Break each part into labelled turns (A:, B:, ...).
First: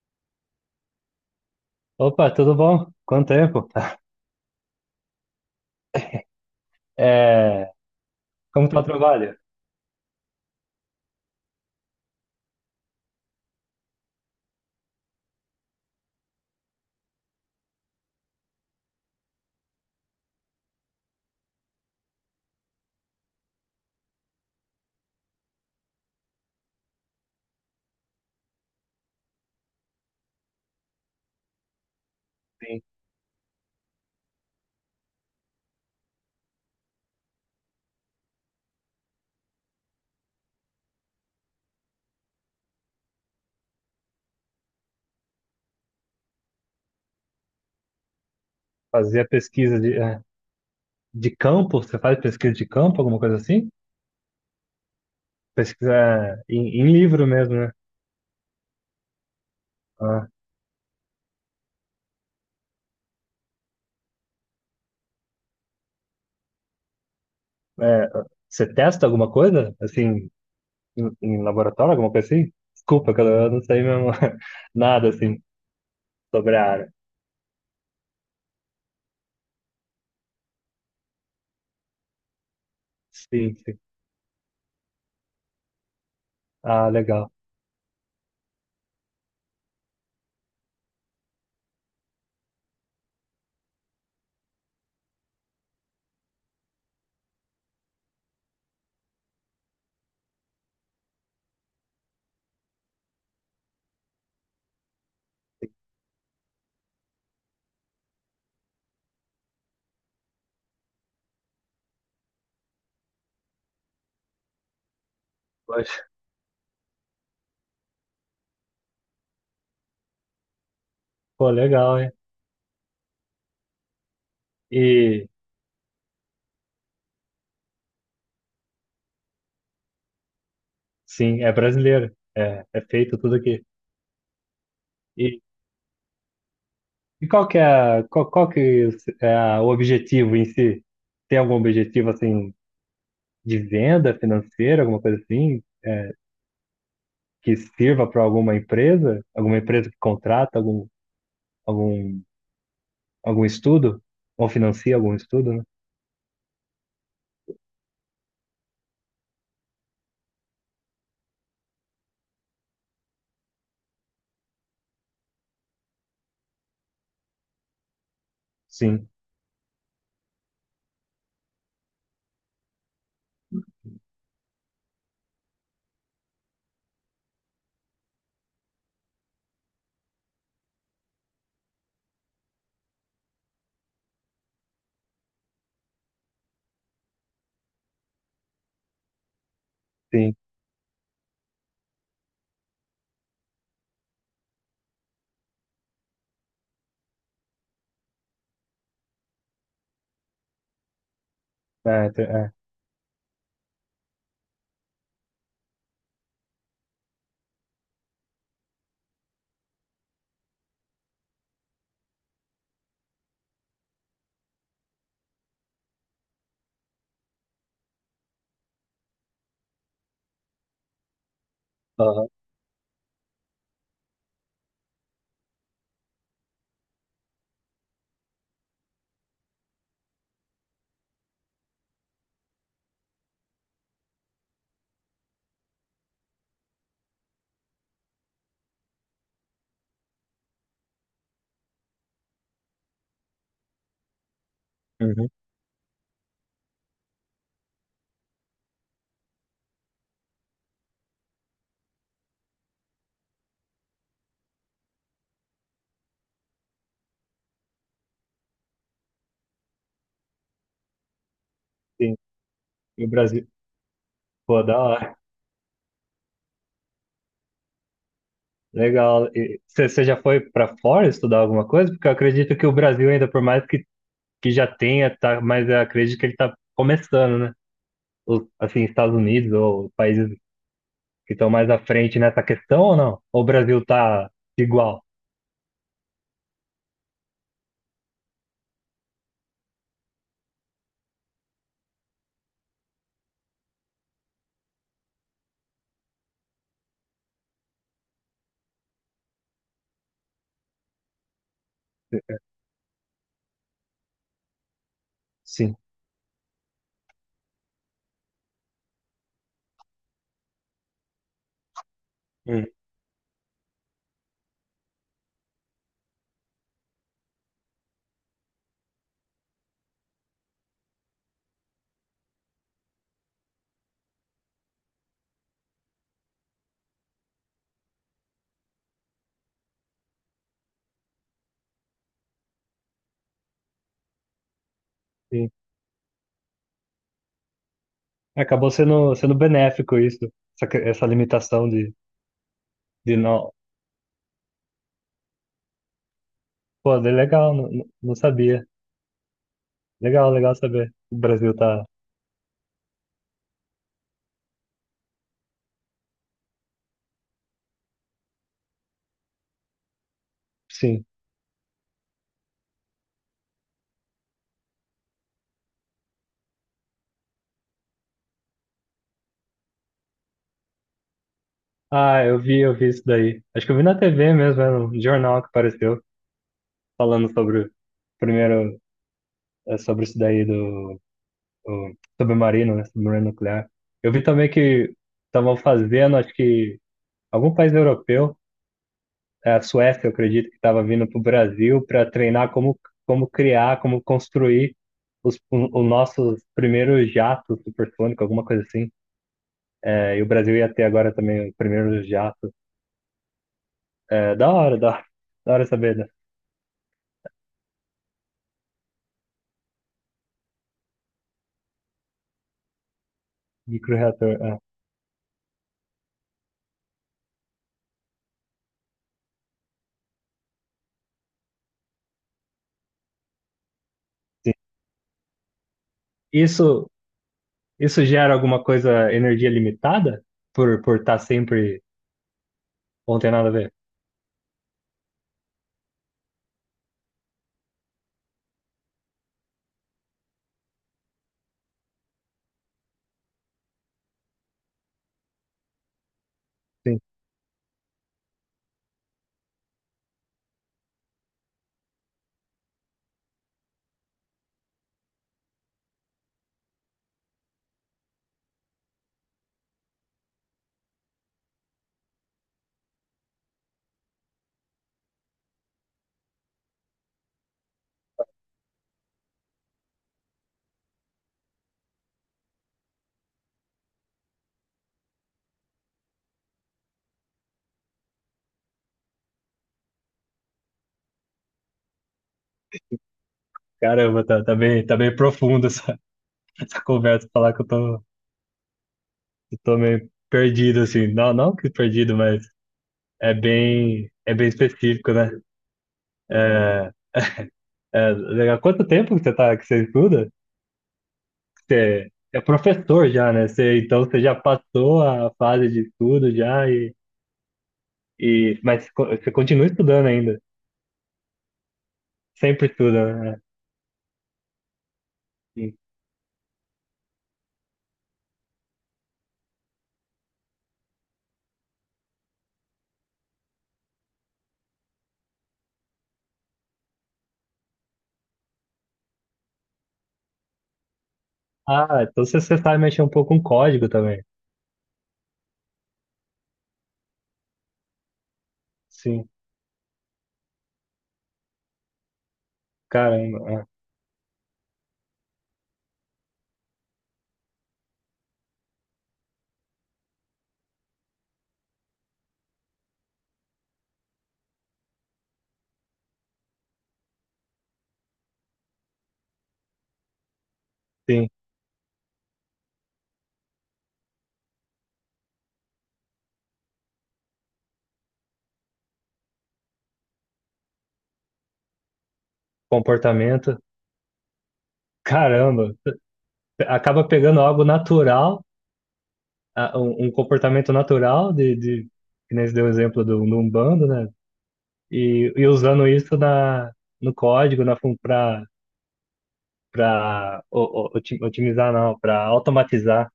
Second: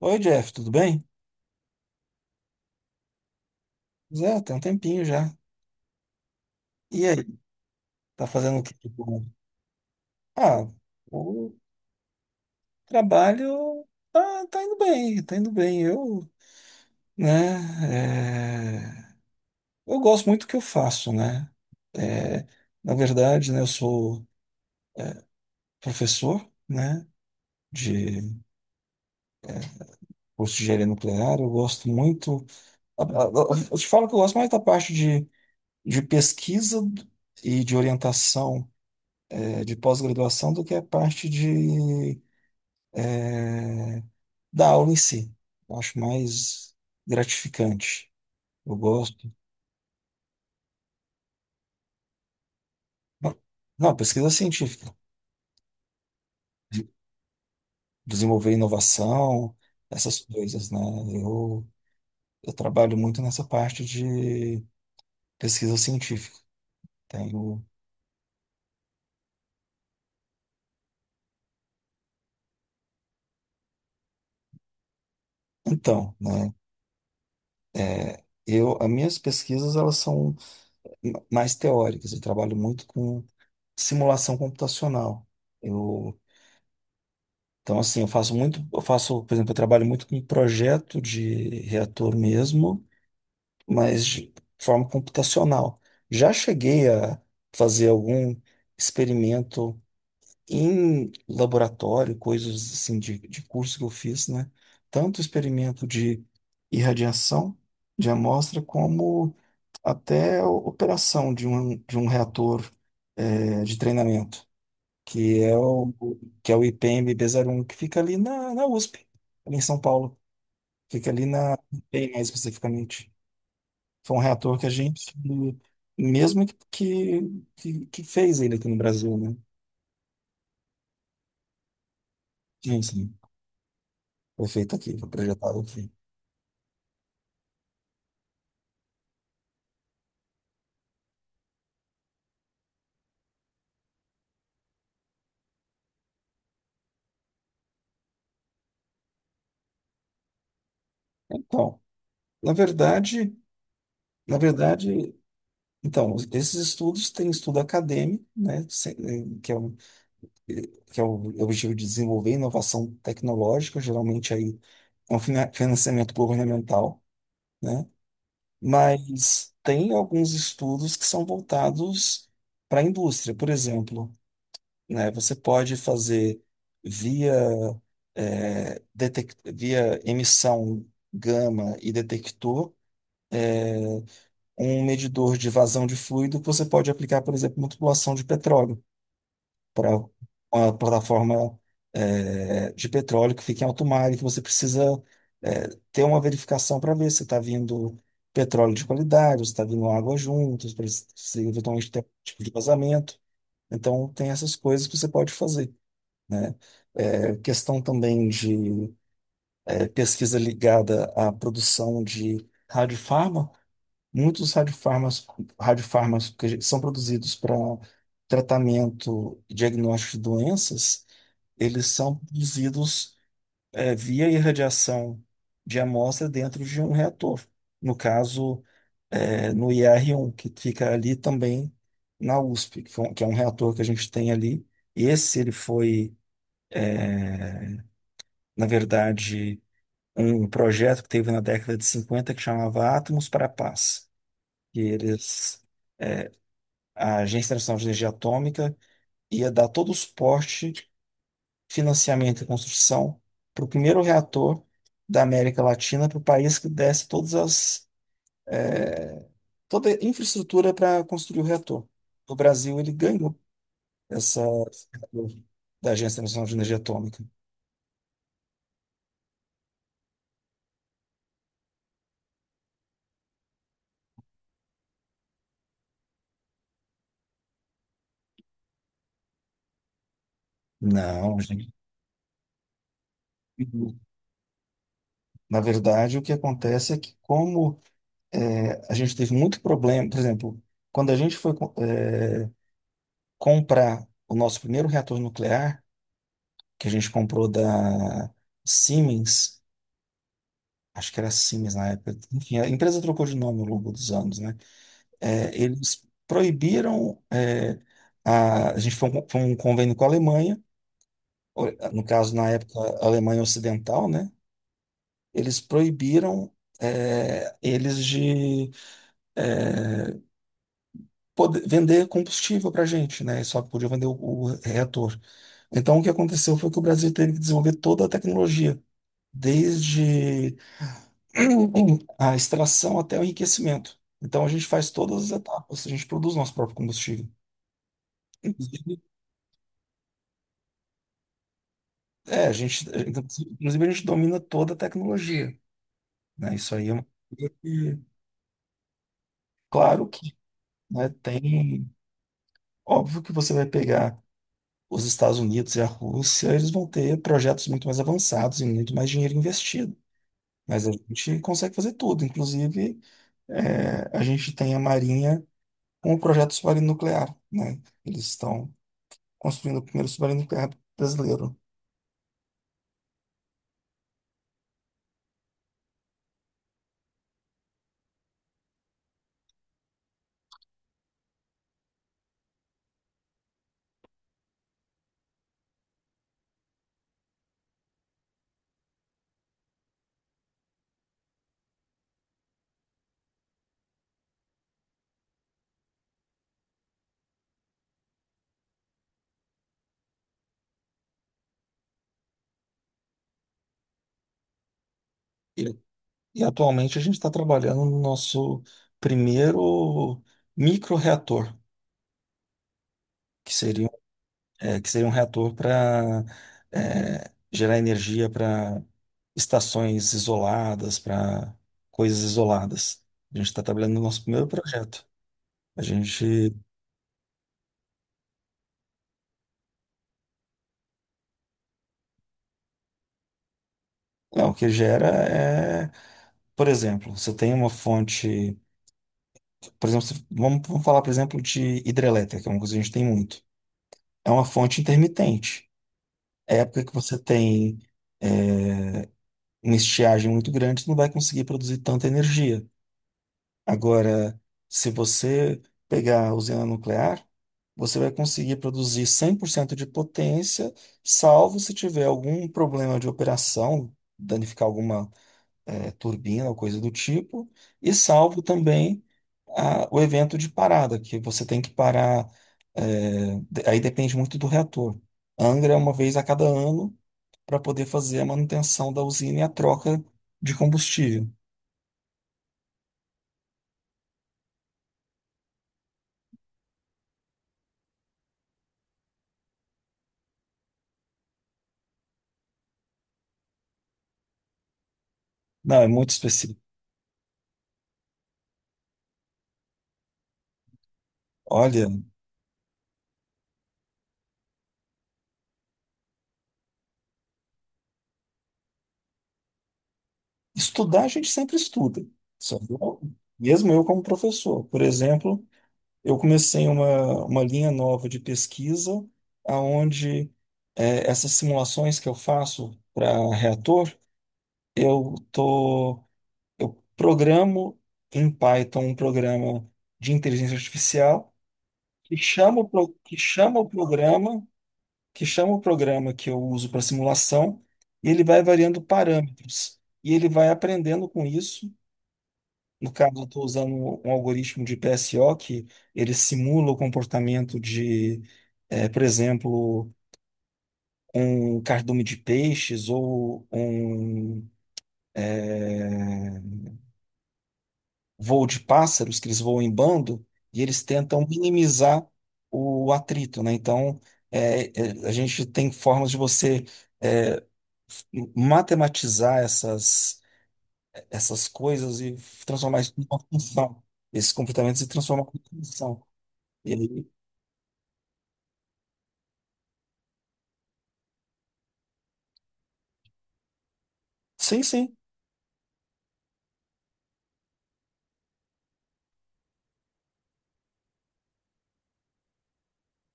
A: Oi, Jeff, tudo bem?
B: Opa, tudo bom? Quanto tempo?
A: Zé, tem um tempinho já. E aí,
B: É,
A: tá fazendo o
B: como
A: que
B: está o
A: de bom?
B: trabalho?
A: Ah, o trabalho tá indo bem, tá indo bem. Eu, né, é, eu gosto muito do que eu faço, né? É, Na verdade, né, eu sou professor, né, de curso de engenharia nuclear. Eu gosto muito.
B: Sim.
A: Eu te falo que eu gosto mais da parte de pesquisa e de orientação, de pós-graduação do que a parte de é, da aula em si. Eu acho mais gratificante. Eu
B: Fazer
A: gosto.
B: pesquisa de, é, de campo? Você faz pesquisa de campo, alguma coisa
A: Não,
B: assim?
A: não, pesquisa científica.
B: Pesquisa em,
A: De-
B: em livro mesmo, né?
A: Desenvolver inovação, essas
B: Ah,
A: coisas, né? Eu, eu trabalho muito nessa parte de pesquisa científica. Tenho...
B: é, você testa alguma coisa, assim, em laboratório, alguma coisa assim? Desculpa, cara, eu não sei mesmo nada, assim,
A: Então, né?
B: sobre a área.
A: As minhas pesquisas, elas são mais teóricas. Eu trabalho muito com
B: Sim, sim.
A: simulação computacional. Eu
B: Ah, legal.
A: Então, assim, eu faço muito, eu faço, por exemplo, eu trabalho muito com projeto de reator mesmo, mas de forma computacional. Já cheguei a fazer algum experimento em laboratório, coisas assim de curso que eu fiz, né? Tanto experimento de irradiação de amostra, como até operação de um reator, de treinamento que é o,
B: Poxa,
A: que é o ipmb um que fica ali na USP, ali em São Paulo. Fica ali
B: pô,
A: na
B: legal, hein?
A: IPEI, mais especificamente. Foi um reator que a gente,
B: E,
A: mesmo que fez ele aqui no Brasil, né?
B: sim, é brasileiro. É, é
A: Sim, sim.
B: feito tudo aqui.
A: Foi feito aqui, foi projetado aqui.
B: E qual que é, qual, qual que é o objetivo em si? Tem algum objetivo assim de venda financeira, alguma coisa assim, que sirva para alguma empresa que contrata algum,
A: Então,
B: algum,
A: na verdade,
B: algum estudo
A: na
B: ou financia algum
A: verdade,
B: estudo, né?
A: então, esses estudos têm estudo acadêmico, né? Eh, que é o objetivo de desenvolver inovação tecnológica, geralmente aí é um financiamento governamental, né?
B: Sim,
A: Mas tem alguns estudos que são voltados para a indústria. Por exemplo, né, você pode fazer via, via emissão gama e detector é, um medidor de vazão de fluido que você pode aplicar, por exemplo, na tubulação de petróleo para
B: sim.
A: uma plataforma de petróleo que fica em alto mar e que você precisa ter uma verificação para ver se está vindo petróleo de qualidade, se está vindo água juntos, para se eventualmente tem algum
B: É,
A: tipo de
B: é.
A: vazamento. Então, tem essas coisas que você pode fazer, né? Questão também de pesquisa ligada à produção de radiofarma. Muitos radiofarmas que são produzidos para tratamento e diagnóstico de doenças, eles são
B: Aham,
A: produzidos via irradiação de amostra dentro de um reator. No caso, no IR-1, que fica ali também na USP, que é um reator que a gente tem ali. Esse ele foi, na verdade, um projeto que teve na década de 50 que chamava Átomos para a Paz. E
B: uhum,
A: eles, a Agência Nacional de Energia Atômica ia dar todo o suporte, financiamento e construção para o primeiro reator da América Latina, para o país que desse toda a infraestrutura para construir o reator.
B: sim.
A: O Brasil ele
B: E o
A: ganhou
B: Brasil,
A: essa
B: pô, da hora.
A: da Agência Nacional de Energia Atômica.
B: Legal. Você já foi para fora estudar alguma coisa? Porque eu acredito que o Brasil ainda, por mais que já tenha, tá, mas eu acredito que ele está começando, né? Os, assim, Estados Unidos ou países que
A: Não,
B: estão mais
A: gente.
B: à frente nessa questão ou não? Ou o Brasil tá igual?
A: Na verdade, o que acontece é que como a gente teve muito problema, por exemplo, quando a gente foi comprar o nosso primeiro reator nuclear, que a gente comprou da Siemens, acho que era Siemens na época. Enfim, a empresa trocou de nome ao longo dos anos, né? É,
B: Sim.
A: eles proibiram, a gente foi um convênio com a Alemanha, ou, no caso, na
B: Hum.
A: época, a Alemanha Ocidental, né? Eles proibiram, eles de é, poder, vender combustível para a gente, né? Só podia vender o reator. Então, o que aconteceu foi que o Brasil teve que desenvolver toda a tecnologia, desde a extração até o enriquecimento. Então a gente faz todas as
B: Sim.
A: etapas, a gente produz nosso próprio combustível.
B: Acabou
A: Inclusive,
B: sendo, sendo benéfico isso, essa, essa limitação
A: É, a gente,
B: de não.
A: Inclusive a gente domina toda a tecnologia, né? Isso aí é
B: Pô, é
A: uma
B: legal,
A: coisa
B: não,
A: que,
B: não sabia.
A: claro
B: Legal,
A: que,
B: legal saber.
A: né,
B: O Brasil tá.
A: óbvio que você vai pegar os Estados Unidos e a Rússia, eles vão ter projetos muito mais avançados e muito mais dinheiro investido. Mas a
B: Sim.
A: gente consegue fazer tudo, inclusive a gente tem a Marinha com o projeto submarino nuclear, né? Eles estão construindo o primeiro submarino nuclear brasileiro.
B: Ah, eu vi isso daí. Acho que eu vi na TV mesmo, era um jornal que apareceu falando sobre o primeiro, é, sobre isso daí do o submarino, né? Submarino nuclear. Eu vi também que estavam fazendo, acho que algum país europeu, é, a Suécia, eu acredito, que estava vindo para o Brasil para treinar como, como criar, como construir os, o, os nossos primeiros jatos supersônicos, alguma coisa assim. É, e o Brasil ia ter agora também o primeiro jato. É, da hora, da
A: E,
B: hora saber, né?
A: e atualmente a gente está trabalhando no nosso primeiro microreator, que seria,
B: Microreator. É,
A: que seria um reator para gerar energia para estações isoladas, para coisas isoladas. A gente está trabalhando no nosso primeiro projeto. A gente,
B: Isso, isso gera alguma coisa, energia limitada? Por estar sempre. Ou não tem nada a ver?
A: não, o que gera é, por exemplo, você tem uma fonte, por exemplo, vamos falar, por exemplo, de hidrelétrica, que é uma coisa que a gente tem muito. É uma fonte intermitente. Época que você tem é, uma estiagem muito grande, você não vai conseguir produzir tanta energia. Agora, se você pegar a usina nuclear, você vai conseguir produzir 100% de potência, salvo se tiver algum problema de operação, danificar alguma turbina ou coisa do tipo, e salvo também o evento de parada, que você tem que parar. Aí depende muito do reator. Angra é uma vez a cada ano para poder fazer a manutenção da usina e a troca de combustível.
B: Caramba, tá, tá bem profundo essa, essa conversa, falar que eu tô meio perdido, assim. Não, não que perdido, mas é bem específico, né?
A: Não, é muito específico.
B: É, é, legal. Quanto tempo que você tá, que você estuda?
A: Olha,
B: Você é professor já, né? Você, então você já passou a fase de estudo já e mas você continua estudando ainda.
A: estudar a gente sempre estuda, só
B: Sempre
A: que
B: estuda, né?
A: mesmo eu como professor. Por exemplo,
B: Sim.
A: eu comecei uma linha nova de pesquisa, aonde essas simulações que eu faço para reator, eu tô, eu programo em Python um programa de inteligência artificial
B: Ah, então você, você sabe mexer um
A: que
B: pouco com
A: chama o
B: código também.
A: programa, que eu uso para simulação, e ele vai variando
B: Sim,
A: parâmetros. E ele vai aprendendo com isso. No caso, eu
B: caramba.
A: estou
B: Ah,
A: usando um algoritmo de PSO que ele simula o comportamento de, por exemplo, um cardume de peixes ou um eh, voo de pássaros, que eles voam em bando, e eles tentam
B: sim,
A: minimizar o atrito, né? Então, a gente tem formas de você eh, matematizar essas coisas e transformar isso numa
B: comportamento.
A: função, esses comportamentos e transformar em
B: Caramba.
A: função.
B: Acaba pegando algo natural, um, um comportamento natural de que nem você deu o exemplo do, do Umbanda, né?
A: Sim, sim,
B: E usando isso na, no código, na para para otimizar não, para automatizar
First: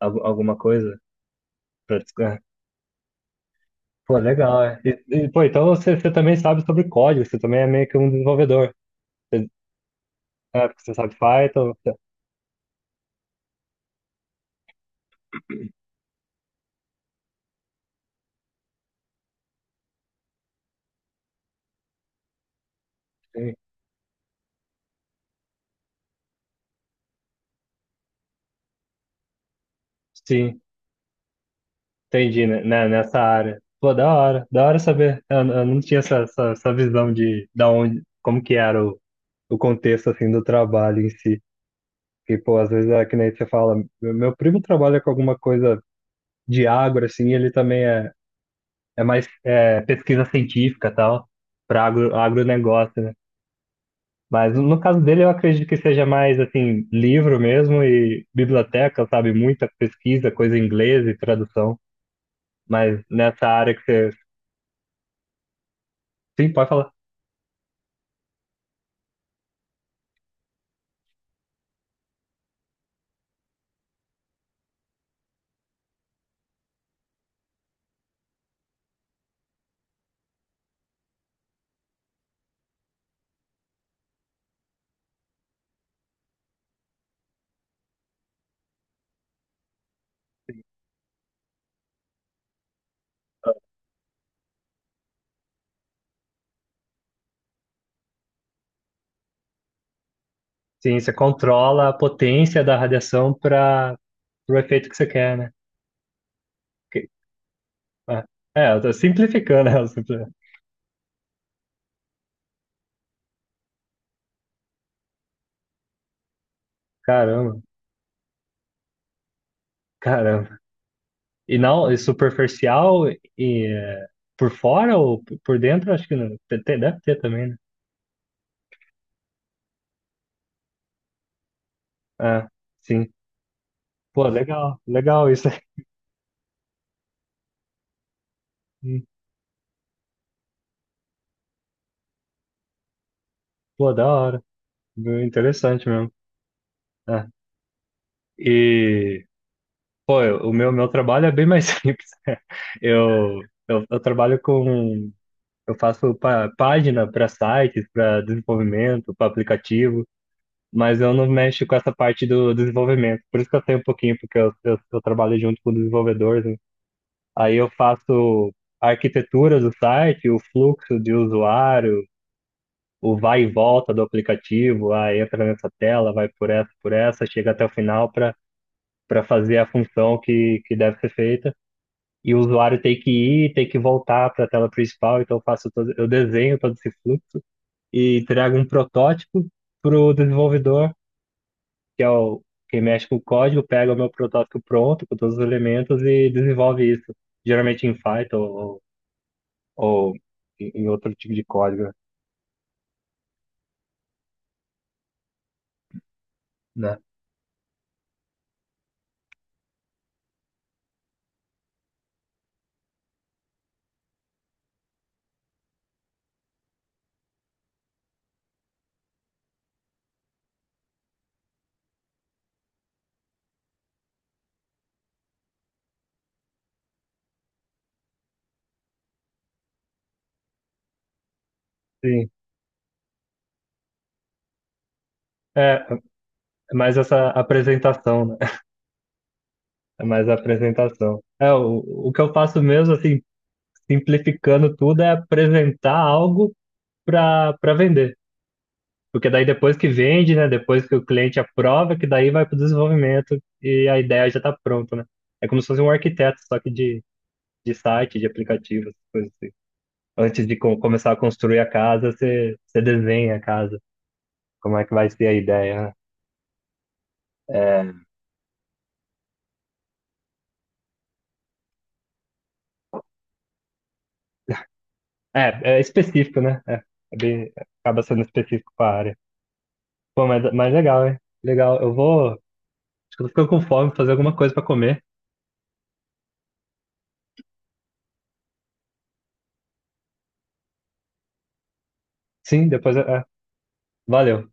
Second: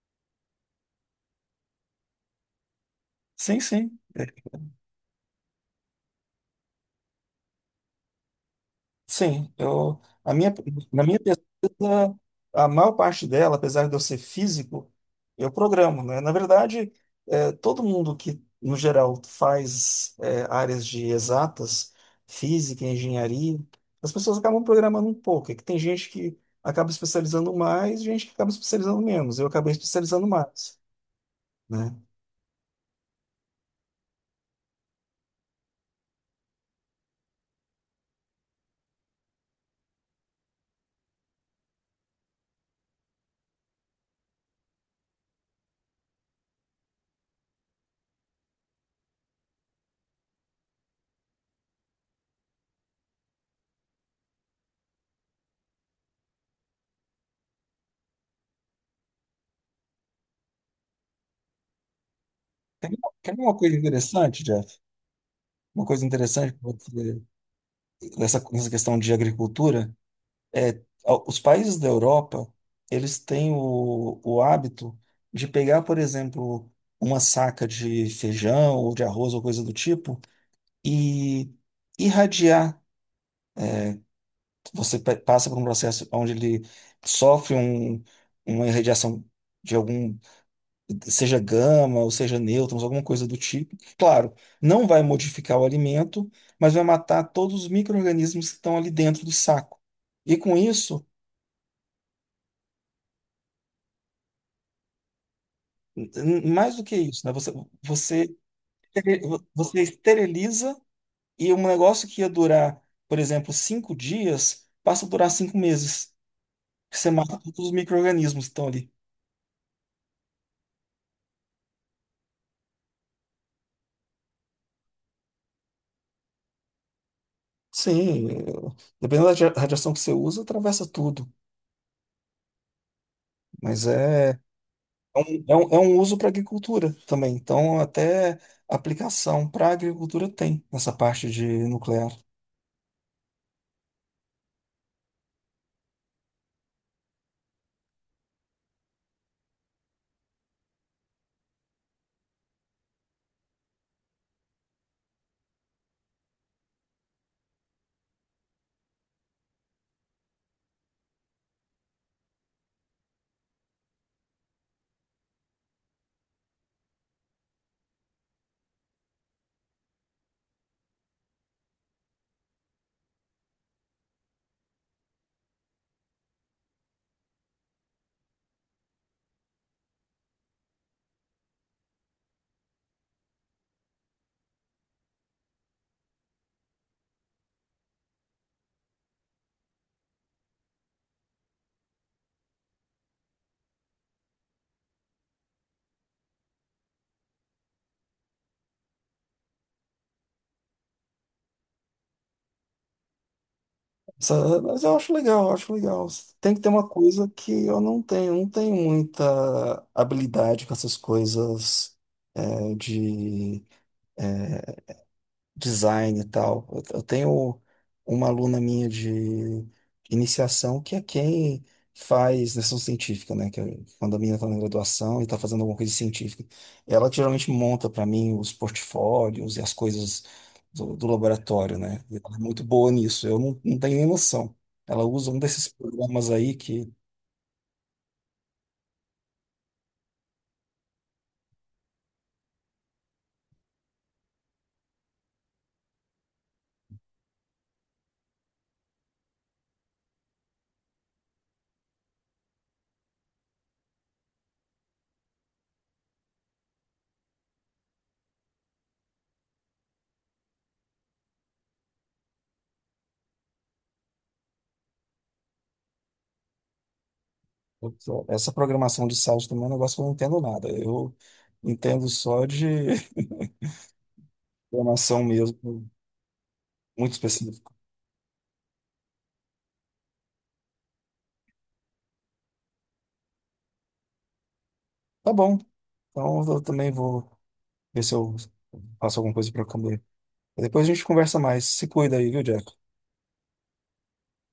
B: alguma coisa. É.
A: sim, sim,
B: Pô, legal, é. E, pô, então você, você também sabe sobre código, você também é meio que um desenvolvedor. Você,
A: sim. Eu, a minha,
B: é, porque você
A: na
B: sabe
A: minha
B: Python,
A: pesquisa, a maior parte dela, apesar de eu ser físico, eu programo, né? Na verdade, todo mundo que, no geral, faz, áreas de exatas, física,
B: sim.
A: engenharia, as pessoas acabam programando um pouco. É que tem gente que acaba especializando mais, gente que acaba especializando menos. Eu acabei especializando
B: Sim.
A: mais, né?
B: Entendi, né? Né, nessa área. Pô, da hora saber. Eu não tinha essa, essa, essa visão de da onde, como que era o contexto assim do trabalho em si. Porque, pô, às vezes é que nem você fala, meu primo trabalha com alguma coisa de agro, assim, ele também é, é mais é, pesquisa científica e tal, para agro, agronegócio, né? Mas no caso dele, eu acredito que seja mais, assim, livro mesmo e biblioteca, sabe? Muita pesquisa, coisa em inglês e tradução.
A: Tem,
B: Mas
A: tem
B: nessa
A: uma
B: área
A: coisa
B: que você.
A: interessante, Jeff? Uma coisa
B: Sim,
A: interessante
B: pode falar.
A: nessa questão de agricultura. é, os países da Europa, eles têm o hábito de pegar, por exemplo, uma saca de feijão ou de arroz ou coisa do tipo e irradiar. Você passa por um processo onde ele sofre uma irradiação de algum, seja gama ou seja nêutrons, alguma coisa do tipo. Claro, não vai modificar o alimento, mas vai matar todos os micro-organismos que estão ali dentro do saco. E com
B: Sim,
A: isso,
B: você controla a potência da radiação para o efeito que você quer, né?
A: Mais do que
B: Que-
A: isso, né?
B: É,
A: Você,
B: é, eu tô
A: estere-
B: simplificando, né?
A: você esteriliza e um negócio que ia durar, por exemplo, 5 dias, passa a durar 5 meses. Você mata todos
B: Caramba,
A: os micro-organismos que estão ali.
B: caramba. E não, e superficial e é, por fora ou por dentro, acho que não. Deve ter também, né?
A: Sim, dependendo da radiação que você usa, atravessa tudo.
B: Ah, sim.
A: Mas
B: Pô, legal, legal isso.
A: é um uso para agricultura também. Então, até
B: Hum,
A: aplicação para agricultura tem nessa parte de nuclear.
B: pô, da hora. Bem interessante mesmo. Ah, e, pô, o meu, meu trabalho é bem mais simples. Eu, eu trabalho com eu faço página para sites, para desenvolvimento, para aplicativo, mas eu não mexo com essa parte do desenvolvimento. Por isso que eu sei um pouquinho, porque eu trabalho junto com desenvolvedores, né? Aí eu faço a arquitetura do site, o fluxo de usuário, o vai e volta do aplicativo, aí entra nessa tela, vai por essa, chega até o final para para fazer a função que deve ser feita. E o usuário tem que ir, tem que voltar para a tela principal, então eu faço todo, eu desenho todo esse fluxo e trago um protótipo para o desenvolvedor, que é o quem mexe com o código, pega o meu protótipo pronto, com todos os elementos e desenvolve isso. Geralmente em Python ou em outro tipo de código,
A: Mas eu acho legal, eu acho legal. Tem que ter uma
B: né?
A: coisa que eu não tenho, muita habilidade com essas coisas de design e tal. Eu tenho uma aluna minha de iniciação que é quem faz iniciação científica, né? Que é quando a menina está na graduação e está fazendo alguma coisa científica, ela que geralmente monta para mim os portfólios e as coisas do laboratório, né? E
B: Sim.
A: ela é muito boa nisso. Eu não, não tenho nem noção. Ela usa um desses
B: É,
A: programas aí que
B: mais essa apresentação, né? É mais a apresentação. É, o que eu faço mesmo, assim, simplificando tudo, é apresentar algo para para vender. Porque daí depois que vende, né? Depois que o cliente aprova, que daí vai para o desenvolvimento e a ideia já está pronta, né? É como se fosse um arquiteto, só que de site, de aplicativo, essas coisas assim. Antes de começar a construir a casa, você, você desenha a casa, como é que vai ser a ideia, né?
A: Essa programação de site também é um negócio que eu não entendo nada. Eu entendo só de programação
B: É, é
A: mesmo,
B: específico, né? É,
A: muito
B: é bem,
A: específico.
B: acaba sendo específico para a área. Pô, mas legal, hein? Legal. Eu vou. Acho que eu tô ficando com fome, fazer alguma coisa para comer.
A: Tá bom. Então eu também vou ver se eu faço alguma coisa pra comer. Depois a gente conversa mais. Se cuida aí, viu,
B: Sim,
A: Jack?
B: depois. É, é. Valeu.